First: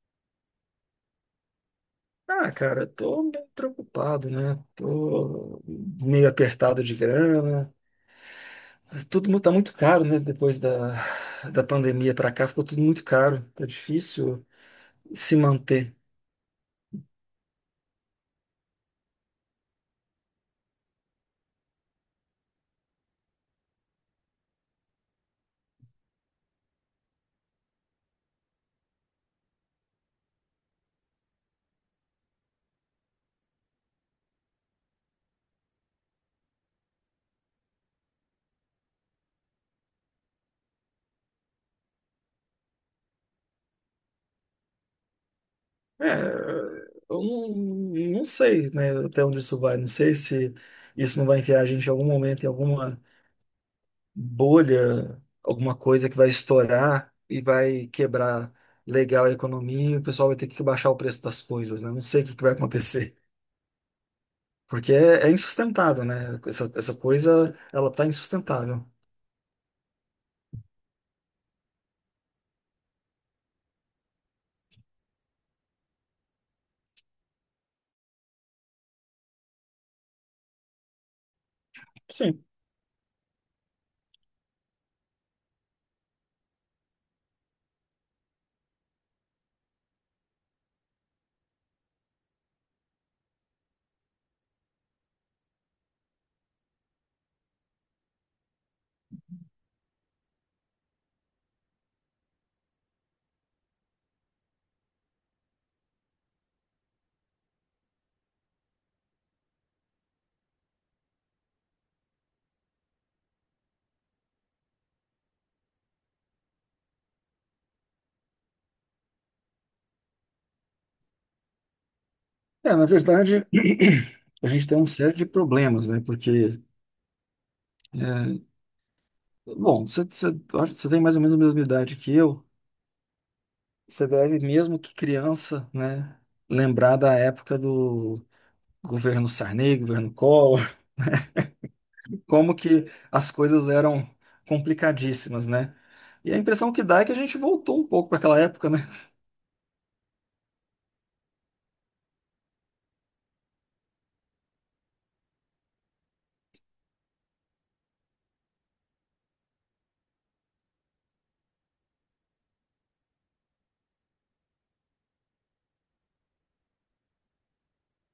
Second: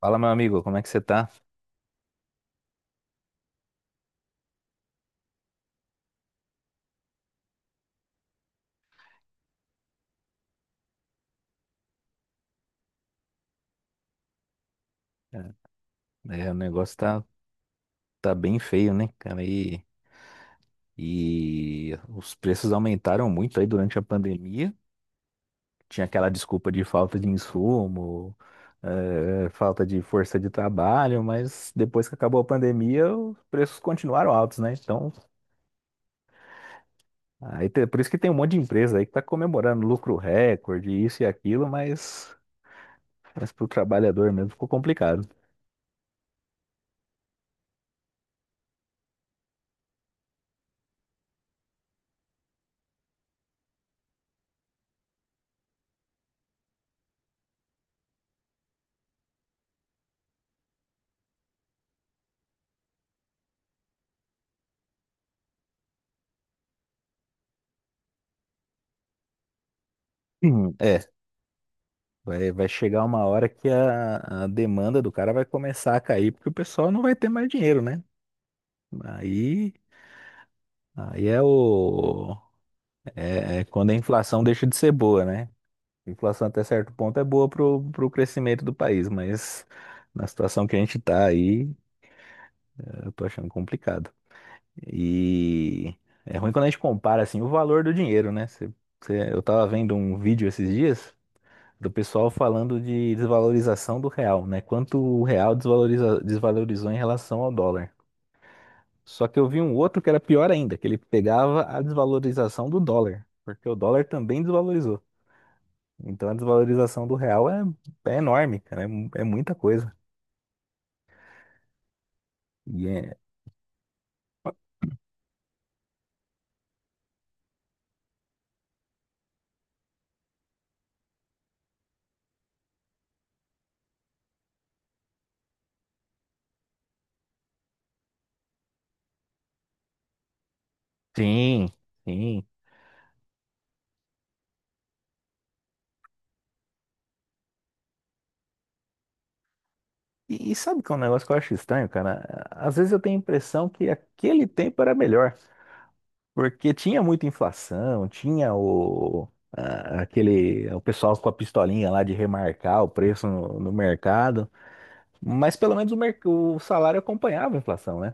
Fala, meu amigo, como é que você tá? Ah, cara, eu tô bem preocupado, né? Tô meio apertado de grana. Tá muito caro, né? Da pandemia pra cá, ficou tudo muito caro. Tá difícil se manter. É, o negócio tá bem feio, né, cara? E os preços aumentaram muito aí durante a pandemia. Tinha aquela desculpa de falta de insumo, falta de força de trabalho, mas depois que acabou a pandemia, os preços continuaram altos, né? Então, por isso que tem um monte de empresa aí que tá comemorando lucro recorde, isso e aquilo, mas pro trabalhador mesmo ficou complicado. É, eu não, Não sei, né? Até onde isso vai. Não sei se isso não vai enfiar a gente em algum momento em alguma bolha, alguma coisa que vai estourar e vai quebrar legal a economia e o pessoal vai ter que baixar o preço das coisas, né? Não sei o que que vai acontecer. Porque é insustentável, né? Essa coisa, ela tá insustentável. É. Vai chegar uma hora que a demanda do cara vai começar a cair, porque o pessoal não vai ter mais dinheiro, né? Aí, aí Sim. É quando a inflação deixa de ser boa, né? A inflação até certo ponto é boa pro crescimento do país, mas na situação que a gente tá aí, eu tô achando complicado. E é ruim quando a gente compara, assim, o valor do dinheiro, né? Eu tava vendo um vídeo esses dias do pessoal falando de desvalorização do real, né? Quanto o real desvalorizou em relação ao dólar. Só que eu vi um outro que era pior ainda, que ele pegava a desvalorização do dólar, porque o dólar também desvalorizou. Então a desvalorização do real é enorme, cara, é muita coisa. É, na E é- verdade, a gente tem uma série de problemas, né? É, bom, você, você, eu acho que você tem mais ou menos a mesma idade que eu. Você deve, mesmo que criança, né? Lembrar da época do governo Sarney, governo Collor, Sim, sim. como que as coisas eram complicadíssimas, né? E a impressão que dá é que a gente voltou um pouco para aquela época, né? E sabe que é um negócio que eu acho estranho, cara? Às vezes eu tenho a impressão que aquele tempo era melhor. Porque tinha muita inflação, tinha o pessoal com a pistolinha lá de remarcar o preço no mercado, mas pelo menos o salário acompanhava a inflação, né?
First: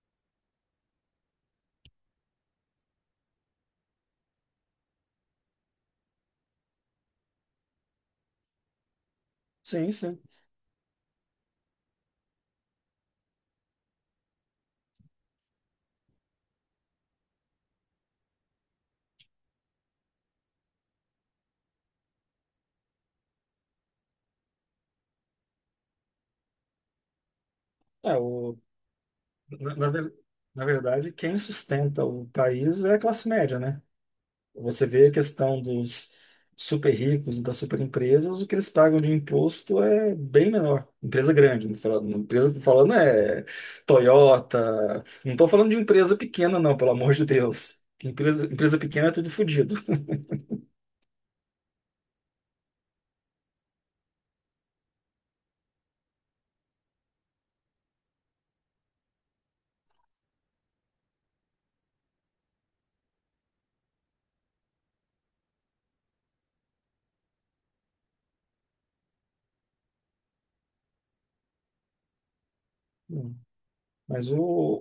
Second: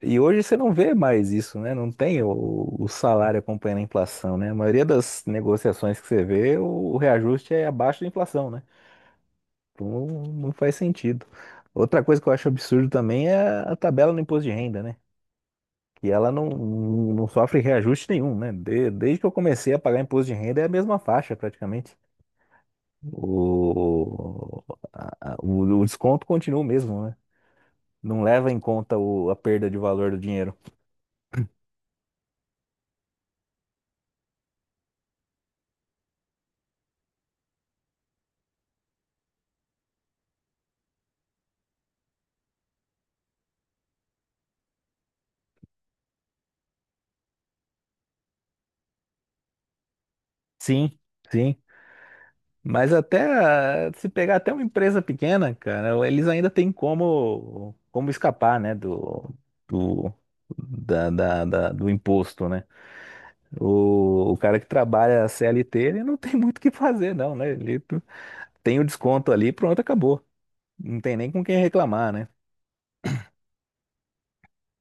E hoje você não vê mais isso, né? Não tem o salário acompanhando a inflação, né? A maioria das negociações que você vê, o reajuste é abaixo da inflação, né? Sim, Então sim. não faz sentido. Outra coisa que eu acho absurdo também é a tabela no imposto de renda, né? E ela não sofre reajuste nenhum, né? Desde que eu comecei a pagar imposto de renda é a mesma faixa praticamente. O, o desconto continua o mesmo, né? É, Não leva o em conta a perda Na, de na valor ver- do dinheiro. Na verdade, quem sustenta o país é a classe média, né? Você vê a questão dos super ricos e das super empresas, o que eles pagam de imposto é bem menor. Empresa grande, não tô falando, empresa tô falando é Toyota. Não estou falando de empresa pequena, não, pelo amor de Deus. Que empresa, empresa pequena é tudo fodido. Sim, sim. Mas até se pegar até uma empresa pequena, cara, eles ainda têm como escapar, né? Do, do, da, da- da- do imposto, né? O cara que trabalha CLT, ele não tem muito o que fazer, não, né? Ele tem o desconto ali, pronto, acabou. Não tem nem com quem reclamar, né? Hum. Mas o,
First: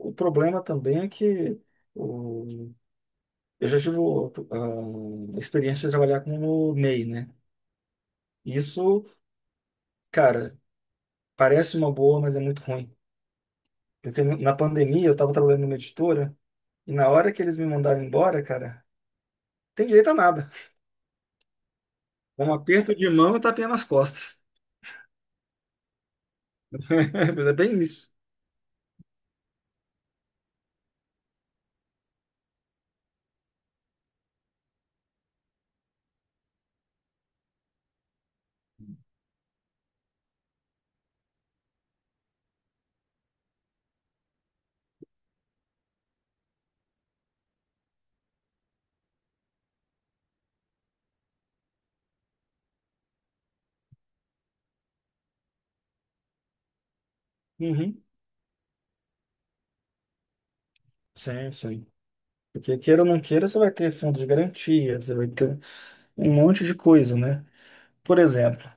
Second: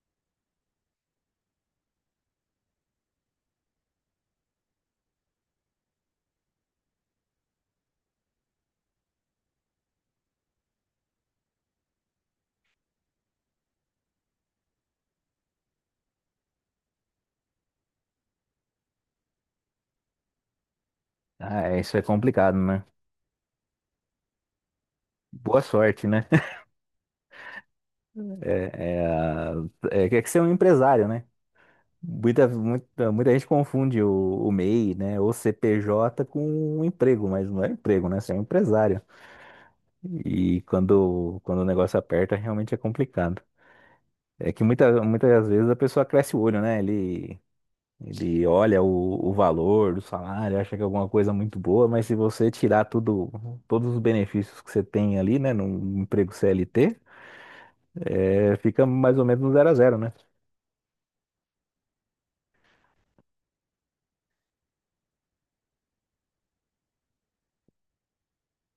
o problema também é que o- eu já tive a experiência de trabalhar com o MEI, né? Isso, cara. Parece uma boa, mas é muito ruim. Porque na pandemia eu estava trabalhando numa editora e na hora que eles me mandaram embora, cara, tem direito a nada. Ah, é, isso é É um complicado, né? aperto de mão e tapinha nas costas. Boa sorte, né? Mas é bem isso. É, é, a- é que ser um empresário, né? Muita, muita, muita gente confunde o MEI, né? Ou CPJ com um emprego, mas não é emprego, né? Você é um empresário. E quando o negócio aperta, realmente é complicado. É que muitas vezes a pessoa cresce o olho, né? Ele olha o valor do salário, acha que é alguma coisa muito boa, mas se você tirar tudo, todos os benefícios que você tem ali, né, num emprego CLT, Uhum. Fica mais ou menos no zero a zero, né? Sim, sim. Porque queira ou não queira, você vai ter fundo de garantia, você vai ter um monte de coisa, né? Por exemplo,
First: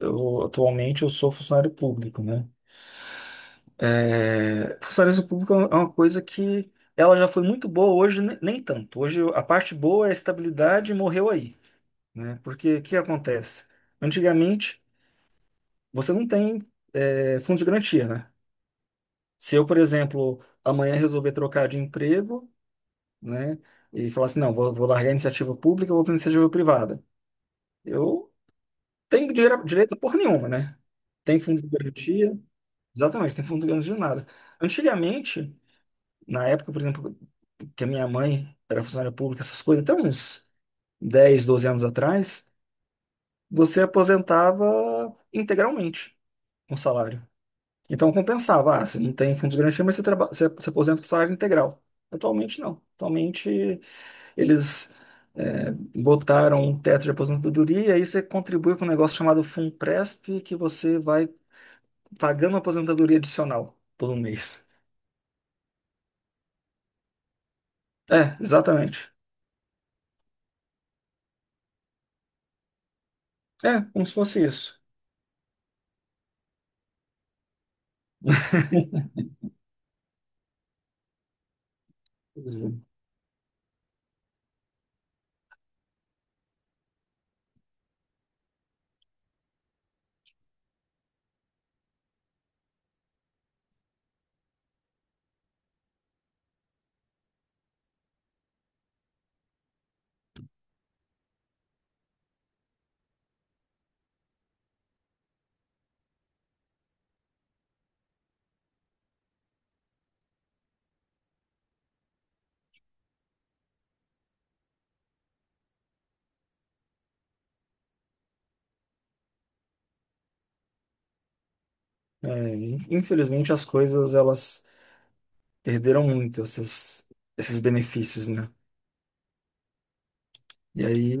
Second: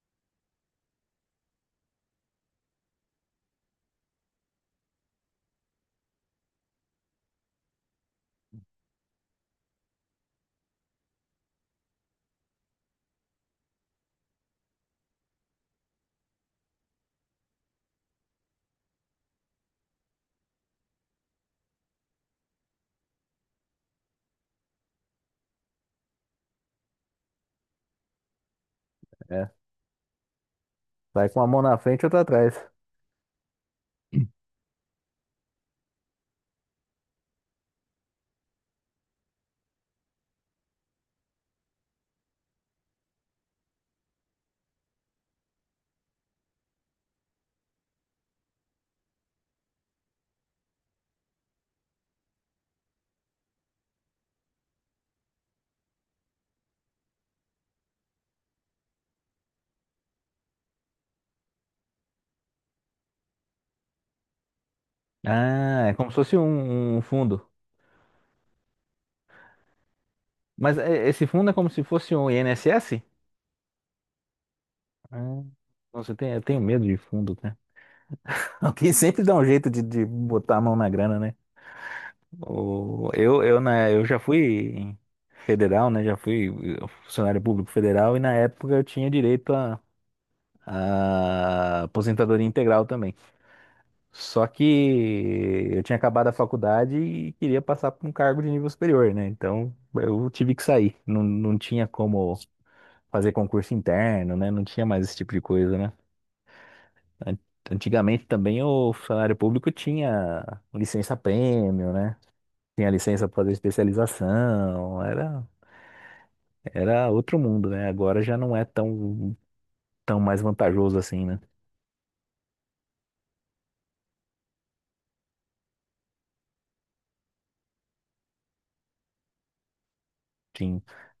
eu atualmente eu sou funcionário público, né? É, funcionário público é uma coisa que ela já foi muito boa, hoje nem tanto. Hoje a parte boa é a estabilidade morreu aí. Né? Porque o que acontece? Antigamente, você não tem fundo de garantia, né? Se eu, por exemplo, amanhã resolver trocar de emprego, né, e falar assim, não, vou largar a iniciativa pública, vou para a iniciativa privada, eu tenho É, dinheiro, direito a porra nenhuma, né? vai Tem com a mão fundo de na frente e outra garantia, atrás. exatamente, tem fundo de garantia de nada. Antigamente, na época, por exemplo, que a minha mãe era funcionária pública, essas coisas, até uns 10 12 anos atrás, você aposentava integralmente com salário. Então compensava, ah, você não tem fundos de garantia, mas você, você aposenta com salário integral. Atualmente não. Atualmente eles botaram um teto de aposentadoria e aí você contribui com um negócio chamado FUNPRESP que você vai pagando aposentadoria adicional todo mês. Ah, é como se fosse um fundo. É, exatamente. Mas é, esse fundo é como se fosse um INSS? É, como se fosse isso. Ah, nossa, eu tenho medo de fundo, né? Alguém sempre dá um jeito de botar a mão na grana, né? Quer dizer, Né, eu já fui federal, né? Já fui funcionário público federal e na época eu tinha direito a aposentadoria integral também. Só que eu tinha acabado a faculdade e queria passar para um cargo de nível superior, né? Então eu tive que sair. Não, não tinha como fazer concurso interno, né? Não tinha mais esse tipo de coisa, né? An- Antigamente também o funcionário público tinha licença prêmio, né? Tinha licença para fazer especialização, era outro mundo, né? Agora já não é tão mais vantajoso assim, né? Infelizmente as coisas elas perderam muito essas, esses benefícios, né? Sim. E aí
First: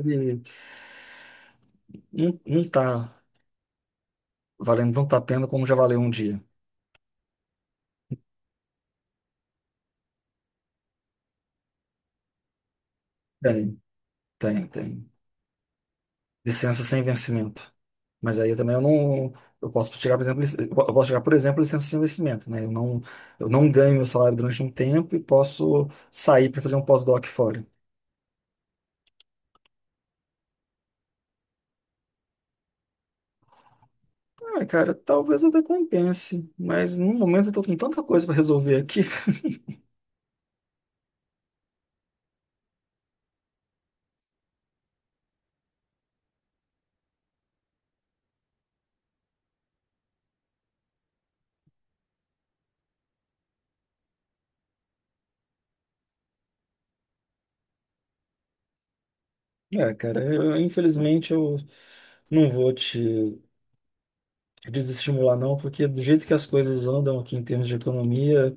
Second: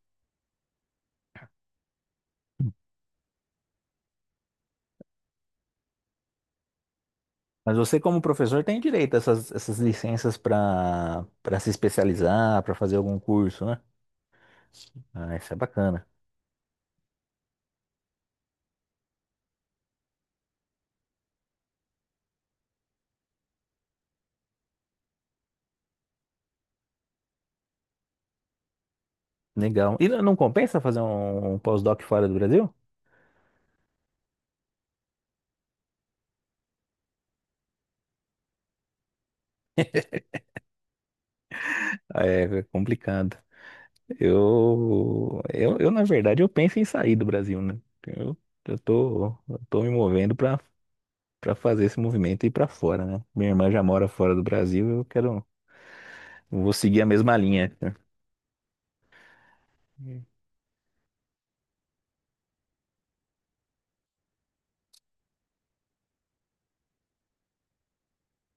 não, não tá valendo tanto a pena como já valeu um dia. Mas você, como professor, tem direito a essas licenças para se especializar, para fazer algum curso, Tem, né? tem, tem. Ah, isso é bacana. Licença sem vencimento. Mas aí eu também eu não. Eu posso tirar, por exemplo, eu posso tirar, por exemplo, licença sem vencimento, né? Eu não ganho meu salário durante um tempo e posso sair para fazer um pós-doc fora. Legal. E não não compensa fazer um pós-doc fora do Brasil? Ah, cara, talvez até compense, mas no momento eu tô com tanta coisa para resolver aqui. Ah, é é complicado. Eu, na verdade, eu penso em sair do Brasil, né? Eu, eu tô me movendo para fazer esse movimento e ir para fora, né? Minha irmã já mora fora do Brasil, eu quero vou seguir a mesma linha. É, cara, infelizmente eu não vou te desestimular, não, porque do jeito que as coisas andam aqui em termos de economia,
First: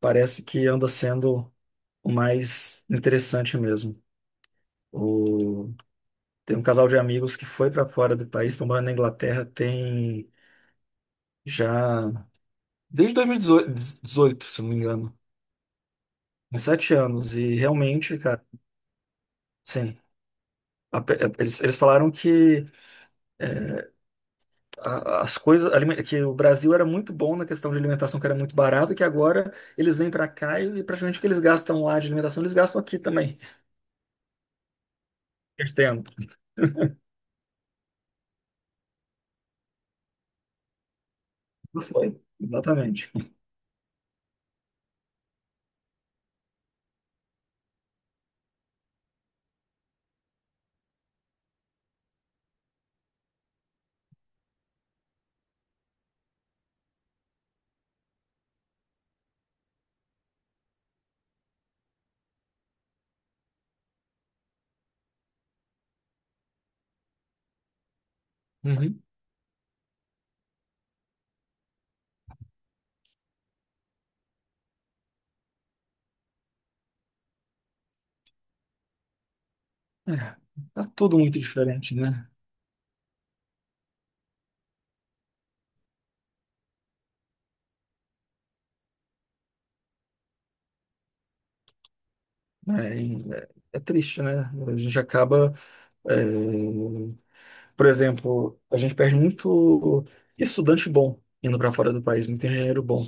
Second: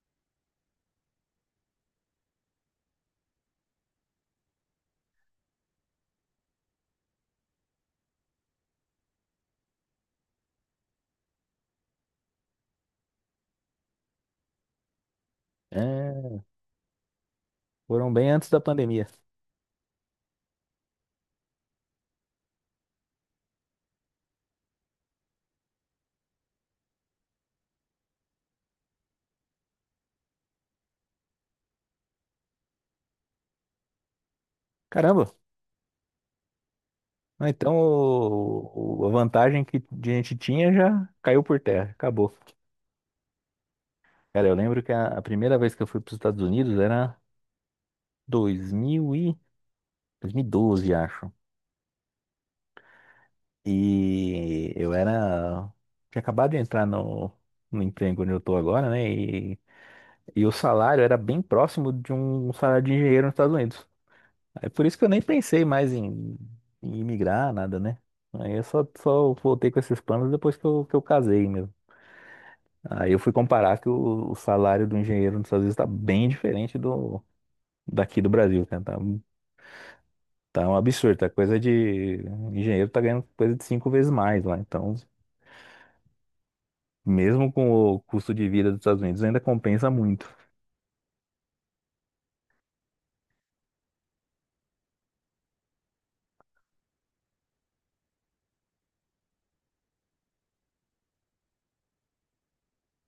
parece que anda sendo o mais interessante mesmo. O... Tem um casal de amigos que foi para fora do país, estão morando na Inglaterra, tem já desde 2018 se não me engano, É, uns sete anos. E foram realmente, bem cara, antes da pandemia. sim. a pe- é, Eles falaram que é, as coisas, que o Brasil era muito bom na questão de alimentação, que era muito barato, e que agora eles vêm para cá e praticamente o que eles gastam lá de alimentação, eles gastam aqui também, Caramba! perdendo. Ah, então, a vantagem que a gente tinha já caiu por Não terra, foi? acabou. Exatamente. Cara, eu lembro que a primeira vez que eu fui para os Estados Unidos era 2000 e, 2012, acho. E eu era. Tinha acabado de entrar no emprego onde eu tô agora, né? E o salário era bem próximo de um salário de engenheiro nos Estados Unidos. É por isso que eu nem pensei mais em imigrar, nada, né? Aí eu Uhum. só voltei com esses planos depois que que eu casei mesmo. Aí eu fui comparar que o salário do engenheiro nos Estados Unidos tá bem diferente do daqui do Brasil, cara. É, Tá um tá absurdo, tudo tá muito coisa diferente, de... né? O engenheiro tá ganhando coisa de 5 vezes mais lá, então... Mesmo com o custo de vida dos Estados Unidos, ainda compensa muito. É, é triste, né? A gente acaba, é, por exemplo, a gente perde muito estudante bom indo para fora do país, muito engenheiro bom,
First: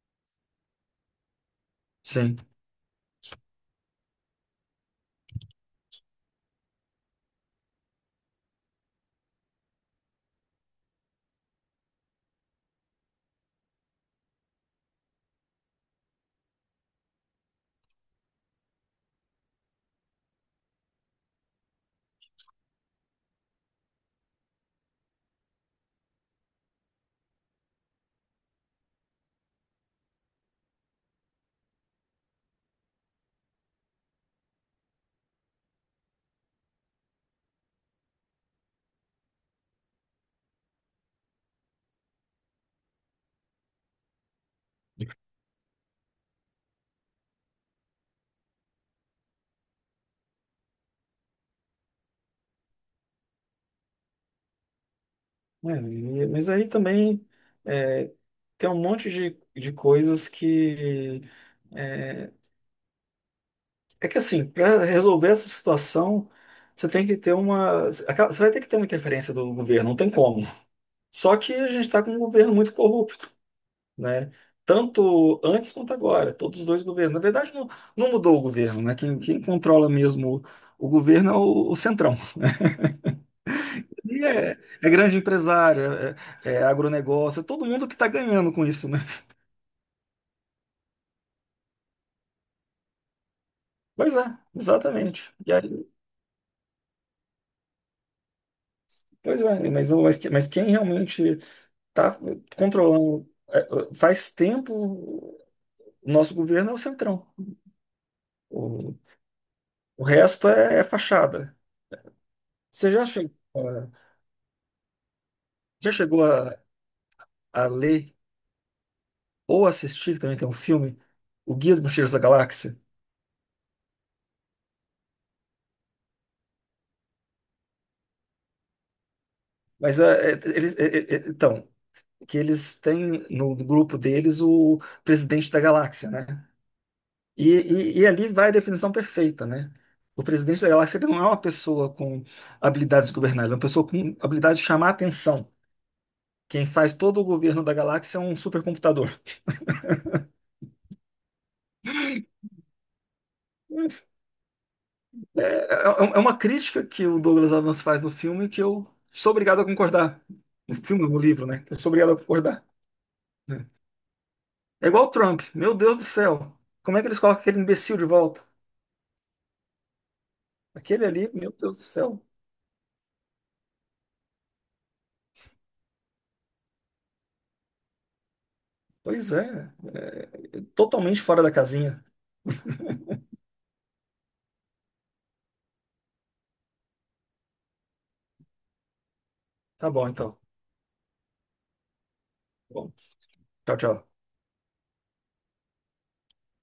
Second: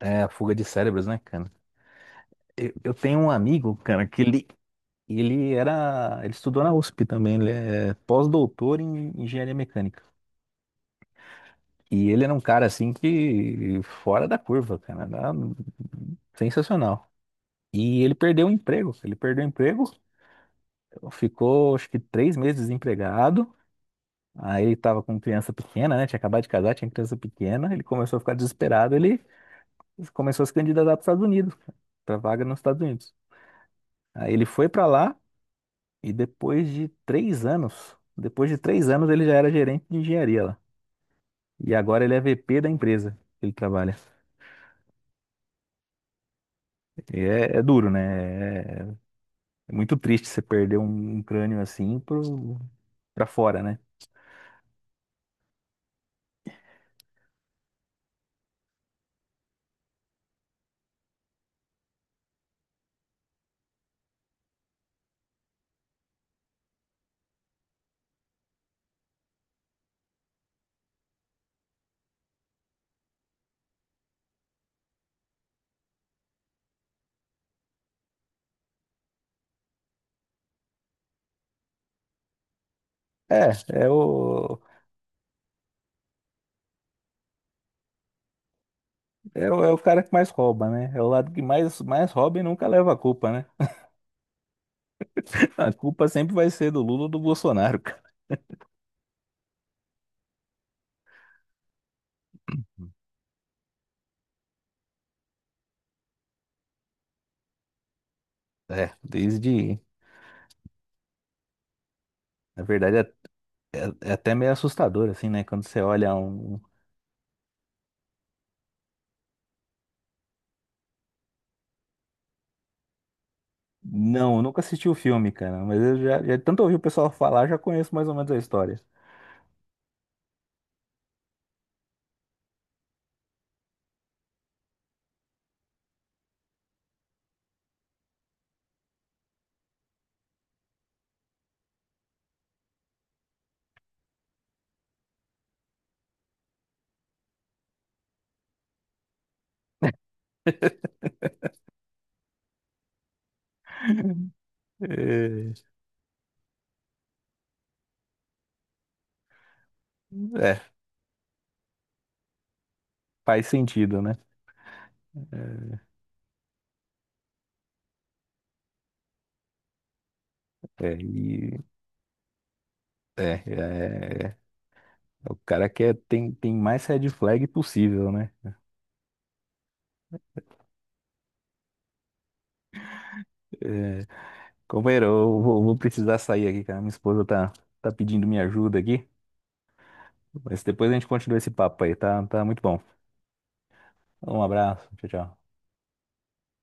É a fuga de cérebros, né, cara? sim. Eu tenho um amigo, cara, que ele, E ele era, ele estudou na USP também, ele é pós-doutor em engenharia mecânica. E ele era um cara assim que fora da curva, cara, era sensacional. Ele perdeu o emprego, ficou acho que 3 meses desempregado. Aí ele tava com criança pequena, né? Tinha acabado de casar, tinha criança pequena. Ele começou a ficar desesperado, ele começou a se candidatar para os Estados Unidos, para vaga nos Estados Unidos. Aí ele foi para lá, e depois de três anos ele já era gerente de engenharia lá. E agora ele é VP da empresa que ele trabalha. E é duro, né? É, é muito triste você perder um crânio assim pra fora, né? Mas aí também é, tem um monte de coisas que é, é que assim, para resolver essa situação, você vai ter que ter uma interferência do governo, não tem como. Só que a gente está com um governo muito corrupto. Né? Tanto antes quanto agora, todos os dois governos. Na verdade, não, não mudou o governo, né? Quem controla mesmo o governo é o Centrão. É, é E é, o, É grande empresário, é agronegócio, é todo mundo que está ganhando com isso, né? É o cara que mais rouba, né? É o lado que mais rouba e nunca leva a culpa, né? Pois é, exatamente. E A aí, culpa sempre vai ser do Lula ou do Bolsonaro, cara. pois é, mas, não- mas, que- mas quem realmente está controlando faz tempo o nosso governo é o Centrão. O, É, desde, o resto é fachada. na Você verdade, já chegou, a- é até meio assustador, assim, né? Quando você Já olha chegou um. a ler? Ou assistir também, tem um filme, O Guia dos Mochileiros da Galáxia. Não, eu nunca assisti o filme, cara, mas eu já tanto ouvi o pessoal falar, já conheço mais ou menos a história. Mas é, é, eles, é, é, é, então, Que eles têm no grupo deles o presidente da galáxia, né? E ali vai a definição perfeita, né? O presidente da galáxia ele não é uma pessoa com habilidades governais, ele é uma pessoa com habilidade de chamar a atenção. Quem faz todo o governo da galáxia é um supercomputador. É, É, é, é uma crítica que o Douglas Adams faz no filme que eu sou obrigado a concordar. é, No filme, no livro, né? Eu sou obrigado a concordar. faz sentido, né? É igual o Trump. Meu Deus do céu. Como é que eles colocam aquele imbecil de volta? É, é, Aquele ali, meu e Deus do céu. É, o cara quer tem, mais red flag possível, né? Pois é. É totalmente fora da casinha. É, companheiro, eu vou precisar sair aqui, cara. Minha esposa tá pedindo minha ajuda aqui, Tá bom, então. mas depois a gente continua esse papo aí, tá? Tá muito bom. Bom, tchau, tchau. Um abraço, tchau, tchau.